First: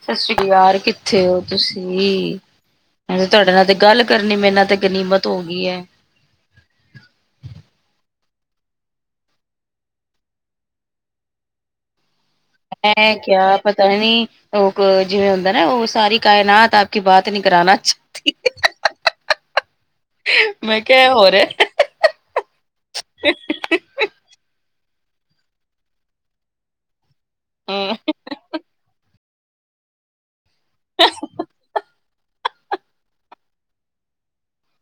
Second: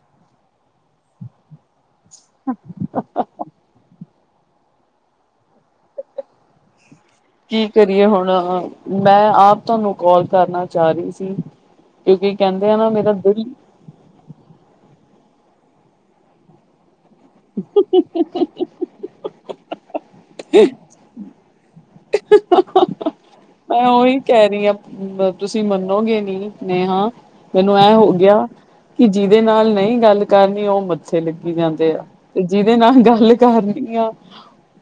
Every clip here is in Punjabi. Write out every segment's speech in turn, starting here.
ਸਤਿ ਸ੍ਰੀ ਅਕਾਲ ਕਿੱਥੇ ਹੋ ਤੁਸੀਂ? ਤੁਹਾਡੇ ਨਾਲ ਤੇ ਗੱਲ ਕਰਨੀ, ਮੇਰੇ ਨਾਲ ਤੇ ਗਨੀਮਤ ਹੋ ਗਈ ਹੈ। ਕੀ ਕਰੀਏ ਹੁਣ, ਮੈਂ ਆਪ ਤੁਹਾਨੂੰ ਕਾਲ ਕਰਨਾ ਚਾਹ ਰਹੀ ਸੀ। ਏ ਕੀ ਕਹਿੰਦੇ। ਆ ਨਾ ਮੇਰਾ ਹੈ ਦਿਲ ਕਿਆ ਪਤਾ ਨੀ ਉਹ ਜਿਵੇਂ ਹੁੰਦਾ ਨਾ, ਉਹ ਸਾਰੀ ਕਾਇਨਾਤ ਆਪ ਕੀ ਬਾਤ ਨੀ ਕਰਾਣਾ ਚਾਹਨਦੀ, ਮੈਂ ਕਿਹਾ ਏ ਹੋ ਰਿਹਾ। [inaudible] ਮੈਂ ਉਹੀ ਕਹਿ ਰਹੀ ਹਾਂ, ਤੁਸੀਂ ਮੰਨੋਗੇ ਨੀ ਨੇਹਾ ਮੈਨੂੰ ਐ ਹਮ, ਹੋ ਗਿਆ, ਕਿ ਜਿਹਦੇ ਨਾਲ ਨਹੀਂ ਗੱਲ ਕਰਨੀ, ਉਹ ਮੱਥੇ ਲੱਗੀ ਜਾਂਦੇ ਆ। ਤੇ ਜਿਹਦੇ ਨਾਲ ਗੱਲ ਕਰਨੀ ਆ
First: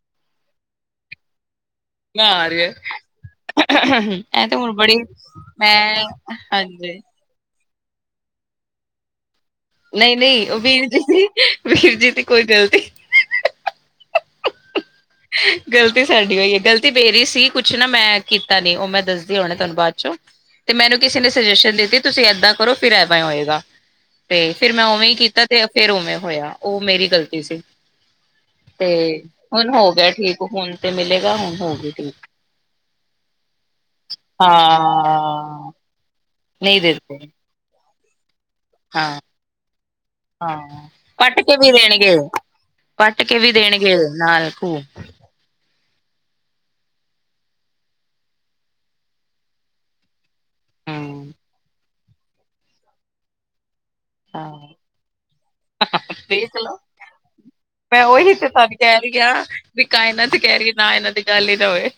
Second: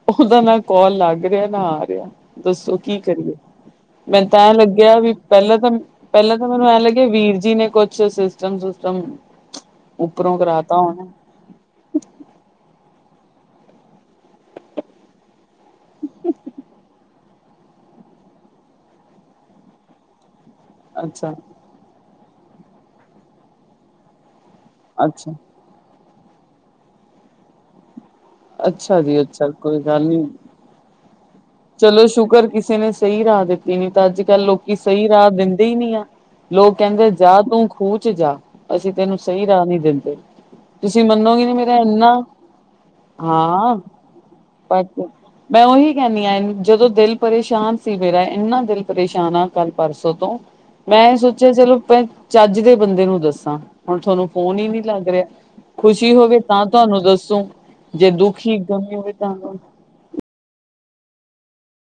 ਉਹਦਾ ਨਾ ਕੋਲ ਲੱਗ ਰਿਹਾ ਨਾ ਆ ਰਿਹਾ, ਨਾ ਆ ਰਿਹਾ। ਦੱਸੋ ਕੀ ਕਰੀਏ। ਮੈਨੂੰ ਇਹ ਐਂ ਤੇ ਹੁਣ ਬੜੀ ਲੱਗਿਆ ਵੀ ਪਹਿਲਾਂ ਤਾਂ ਮੈਂ ਪਹਿਲਾਂ ਤਾਂ ਮੈਨੂੰ ਐਂ ਹਾਂਜੀ। ਲੱਗਿਆ, ਵੀਰ ਜੀ ਨੇ ਕੁਛ ਸਤਮ ਸੂਤਮ [unintelligible] ਨਹੀਂ ਨਹੀਂ ਉਹ ਵੀਰ ਜੀ ਦੀ, ਵੀਰ ਜੀ ਦੀ ਕੋਈ ਗਲਤੀ ਗ਼ਲਤੀ ਸਾਡੀ ਔਈ ਹੈ, ਗ਼ਲਤੀ ਮੇਰੀ ਸੀ ਕੁਛ ਨਾ ਮੈਂ ਕੀਤਾ ਨੀ, ਉਹ ਮੈਂ ਦੱਸਦੀ ਹੁਣੇ ਤੁਹਾਨੂੰ ਬਾਅਦ ਚੋਂ। ਤੇ ਮੈਨੂੰ ਕਿਸੇ ਨੇ ਅੱਛਾ ਸੁਜੈਸ਼ਨ ਦਿੱਤੀ ਤੁਸੀਂ ਏਦਾਂ ਕਰੋ, ਫਿਰ ਐਵੇਂ ਹੀ ਹੋਏਗਾ, ਤੇ ਫਿਰ ਮੈਂ ਉਵੇਂ ਹੀ ਅੱਛਾ, ਕੀਤਾ ਤੇ ਫੇਰ ਉਵੇਂ ਹੋਇਆ, ਉਹ ਮੇਰੀ ਗ਼ਲਤੀ ਸੀ। ਤੇ ਅੱਛਾ ਜੀ ਅੱਛਾ, ਹੁਣ ਕੋਈ ਹੋ ਗੱਲ ਗਿਆ ਨੀ ਠੀਕ ਹੁਣ ਤੇ ਮਿਲੇਗਾ ਹੁਣ ਹੋ ਗਈ ਚਲੋ ਠੀਕ ਸ਼ੂਕਰ ਕਿਸੇ ਨੇ ਸਹੀ ਰਾਹ ਦਿੱਤੀ, ਨਹੀ ਤਾਂ ਅੱਜ ਕੱਲ੍ਹ ਲੋਕੀ ਸਹੀ ਰਾਹ ਦਿੰਦੇ ਹਾਂ ਹੀ ਨਹੀਂ ਆ। ਲੋਕ ਨਹੀਂ ਕਹਿੰਦੇ ਦੇਤੇ ਜਾ ਤੂੰ ਖੂਹ ਚ ਜਾ। ਅਸੀਂ ਹਾਂ ਤੈਨੂੰ ਸਹੀ ਰਾਹ ਨੀ ਦਿੰਦੇ, ਹਾਂ ਤੁਸੀਂ ਪੱਟ ਮੰਨੋਗੇ ਨਹੀਂ ਕੇ ਵੀ ਮੇਰਾ ਇੰਨਾ ਦੇਣਗੇ ਪੱਟ ਕੇ ਵੀ ਹਾਂ ਦੇਣਗੇ ਨਾਲ ਖੂ ਬਟ ਮੈਂ ਉਹੀ ਕਹਣੀ ਆਂ ਜਦੋਂ ਦਿਲ ਪਰੇਸ਼ਾਨ ਸੀ ਮੇਰਾ, ਇੰਨਾ ਦਿਲ ਪਰੇਸ਼ਾਨ ਐ, ਕੱਲ੍ਹ ਪਰਸੋਂ ਤੋਂ ਮੈਂ ਇਹ ਹਮ ਸੋਚਿਆ ਚਲੋੈਂ ਚੱਜ ਦੇ ਬੰਦੇ ਨੂੰ ਦੱਸਾਂ, ਹੁਣ ਤੁਹਾਨੂੰ ਫੋਨ ਹੀ ਹਾਂ ਨਹੀਂ ਲੱਗ ਰਿਹਾ। ਖੁਸ਼ੀ ਹੋਵੇ ਦੇਖ ਤਾਂ ਲਓ ਤੁਹਾਨੂੰ ਦੱਸੋ ਮੈਂ ਜੇ ਉਹੀ ਤੇ ਦੁਖੀ ਤੁਹਾਨੂੰ ਗਮੀ ਕਹਿ ਹੋਵੇ ਰਹੀ ਆ ਤਾਂ ਤੁਹਾ ਵੀ ਕਾਏਨਾਤ ਕਹਿ ਰਹੀ ਏ, ਨਾ ਇਹਨਾਂ ਦੀ ਗੱਲ ਹੀ ਨਾ ਹੋਵੇ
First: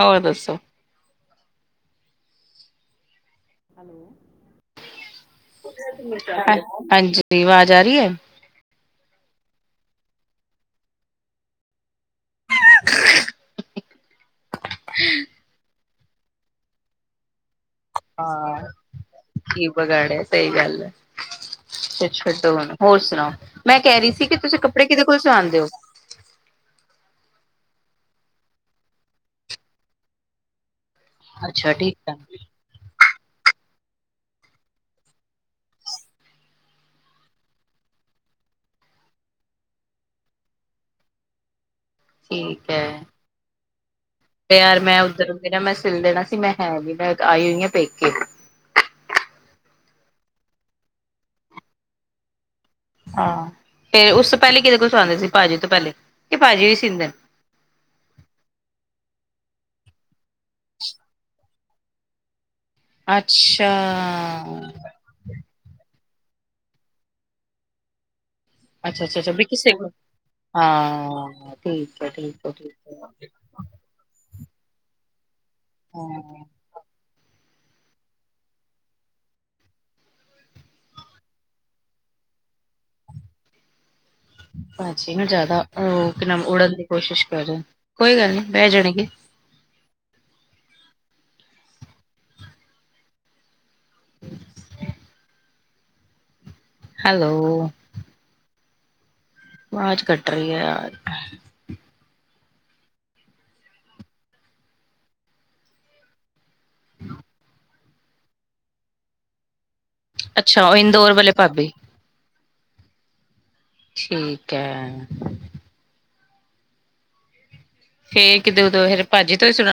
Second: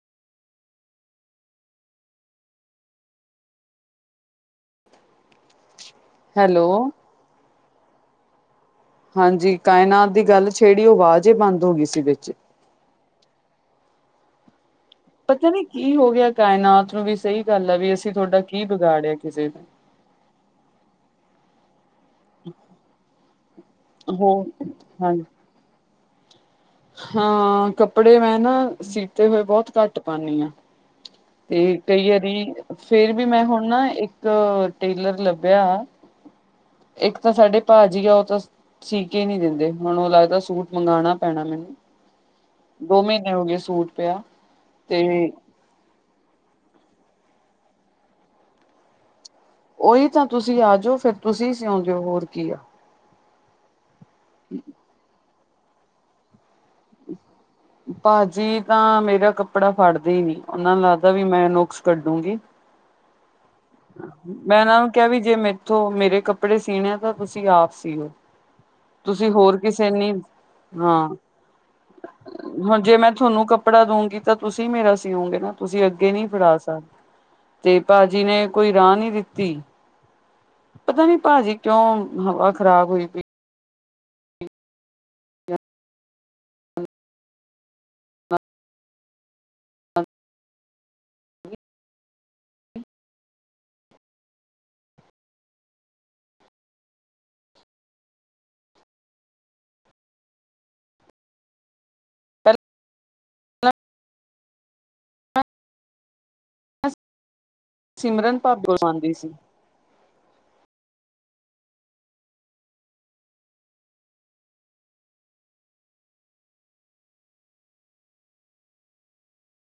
ਹੋਰ ਦੱਸੋ ਹੈਲੋ, ਹਾਂਜੀ ਆਵਾਜ਼ ਆ ਰਹੀ ਏ। ਹਾਂਜੀ ਕਾਇਨਾਤ ਦੀ ਗੱਲ ਛੇੜੀ, ਉਹ ਆਵਾਜ਼ ਹੀ ਬੰਦ ਹੋ ਗਈ ਸੀ ਵਿਚ। ਪਤਾ ਨੀ ਕੀ ਹੋ ਗਿਆ ਕਾਇਨਾਤ ਨੂੰ ਵੀ, ਸਹੀ ਗੱਲ ਆ ਵੀ ਅਸੀਂ ਤੁਹਾਡਾ ਕੀ ਹਾਂ, ਵਿਗਾੜਿਆ ਕਿਸੇ ਨੇ। ਕੀ ਬਗਾੜਿਆ ਸਹੀ ਗੱਲ ਹੈ ਅੱਛਛੱਡੋ ਨ ਹੋਰ ਸੁਣਾਓ, ਮੈਂ ਕਹਿ ਰਹੀ ਸੀ ਕਿ ਹੋ ਤੁਸੀਂ ਕੱਪੜੇ ਕਿਹਦੇ ਹਾਂ ਕੋਲ ਸਵਾਂਦੇ ਹੋ ਹਾਂ ਕੱਪੜੇ ਮੈਂ ਨਾ, ਸੀਤੇ ਹੋਏ ਬਹੁਤ ਘੱਟ ਪਾਉਦੀ ਹਾਂ ਤੇ ਅੱਛਾ ਠੀਕ ਕਈ ਹੈ ਵਾਰੀ ਫੇਰ ਵੀ ਮੈਂ ਹੁਣ ਨਾ ਇੱਕ ਟੇਲਰ ਲੱਭਿਆ। ਇੱਕ ਤਾਂ ਸਾਡੇ ਭਾਜੀੀ ਆ ਉਹ ਤਾਂ ਸੀ ਕੇ ਨੀ ਦਿੰਦੇ ਹੁਣ ਉਹ ਲੱਗਦਾ ਸੂਟ ਮੰਗਵਾਉਣਾ ਪੈਣਾ ਮੈਨੂੰ ਠੀਕ ਹੈ। ਦੋ ਮਹੀਨੇ ਹੋ ਗਏ ਸੂਟ ਪਿਆ। ਯਾਰ ਮੈਂ ਤੇ ਉੱਧਰੋਂ ਨਾ ਮੈਂ ਸਿਲ ਦੇਣਾ ਸੀ ਮੈਂ ਹੈ ਨ ਮੈਂ ਆਈ ਹੋਈ ਹਾਂ ਪੇਕੇ ਉਹੀ ਤਾਂ ਤੁਸੀਂ ਆ ਜਾਓ ਫਿਰ ਤੁਸੀਂ ਸਿਉਂਜੋ ਹੋਰ ਕੀ ਆ। ਹਾਂ ਫੇਰ ਉਸ ਤੋਂ ਪਹਿਲੇ ਕਿਦੇ ਕੋਲ ਸੁਆਉਂਦੇ ਸੀ ਭਾਜੀ ਤੋਂ ਪਹਿਲੇ ਕਿ ਭਾਜੀ ਹੀ ਸੀਂਦੇ ਨੇ। ਭਾਜੀ ਤਾਂ ਮੇਰਾ ਕੱਪੜਾ ਫੜਦੇ ਹੀ ਨੀੰ, ਉਹਨਾਂ ਨੂੰ ਲੱਗਦਾ ਵੀ ਮੈਂ ਨੁਕਸ ਕੱਢੂੰਗੀ। ਅੱਛਾ। ਮੈਂ ਇਹਨਾਂ ਨੂੰ ਕਿਹਾ ਵੀ ਜੇ ਮੇਥੋਂ ਮੇਰੇ ਕੱਪੜੇ ਸੀਣੇ ਆ ਤਾਂ ਤੁਸੀਂ ਆਪ ਸੀਓ। ਅੱਛਾ ਅੱਛਾ ਤੁਸੀਂ ਅੱਛਾ ਵੀ ਹੋਰ ਕਿਸੇ ਕੋਲ ਨੀ ਹਾਂ ਠੀਕ ਹੈ ਠੀਕ ਹੈ ਠੀਕ ਹੁਣ ਜੇ ਹੈ ਮੈਂ ਤੁਹਾਨੂੰ ਕੱਪ ਕਪੜਾ ਦਊਗੀ ਤਾਂ ਤੁਸੀਂ ਮੇਰਾ ਸੀਓਗੇ ਨਾ ਤੁਸੀਂ ਅੱਗੇ ਨਹੀਂ ਹਾਂ ਫੜਾ ਸਕਦੇ ਤੇ ਭਾਜੀ ਨੇ। ਕੋਈ ਰਾਹ ਨੀ ਦਿੱਤੀ ਪਤਾ ਨੀ ਭਾਜੀ ਕਿਉਂ ਹਵਾ ਖ਼ਰਾਬ ਹੋਈ ਭਾਜੀ ਨਾ ਜਿਆਦਾ ਉਹ ਕੀ ਨਾਮ ਉੜਨ ਦੀ ਕੋਸ਼ਿਸ਼ ਕਰ ਰਹੇ ਨੇ, ਕੋਈ ਗੱਲ ਨਹੀਂ ਬਹਿ ਜਾਣੇਗੇ। ਹਠ [unintelligible] ਹੈਲੋ। ਆਵਾਜ਼ ਕੱਟ ਰਹੀ ਹੈ ਯਾਰ। ਪਹਿਲਾਂ ਹ ਸਿਮਰਨ ਭ ਗੁਰਵਾਨਦੀ ਸੀ। ਅੱਛਾ ਉਹ ਇੰਦੋੌਰ ਵਾਲੇ ਭਾਬੀ। ਠੀਕ ਹੈ। ਫੇਰ ਕਿਦੋਂ ਦ ਫਿਰ ਭਾਜੀ ਤੋਂ ਹੀ ਸੁਣਾ।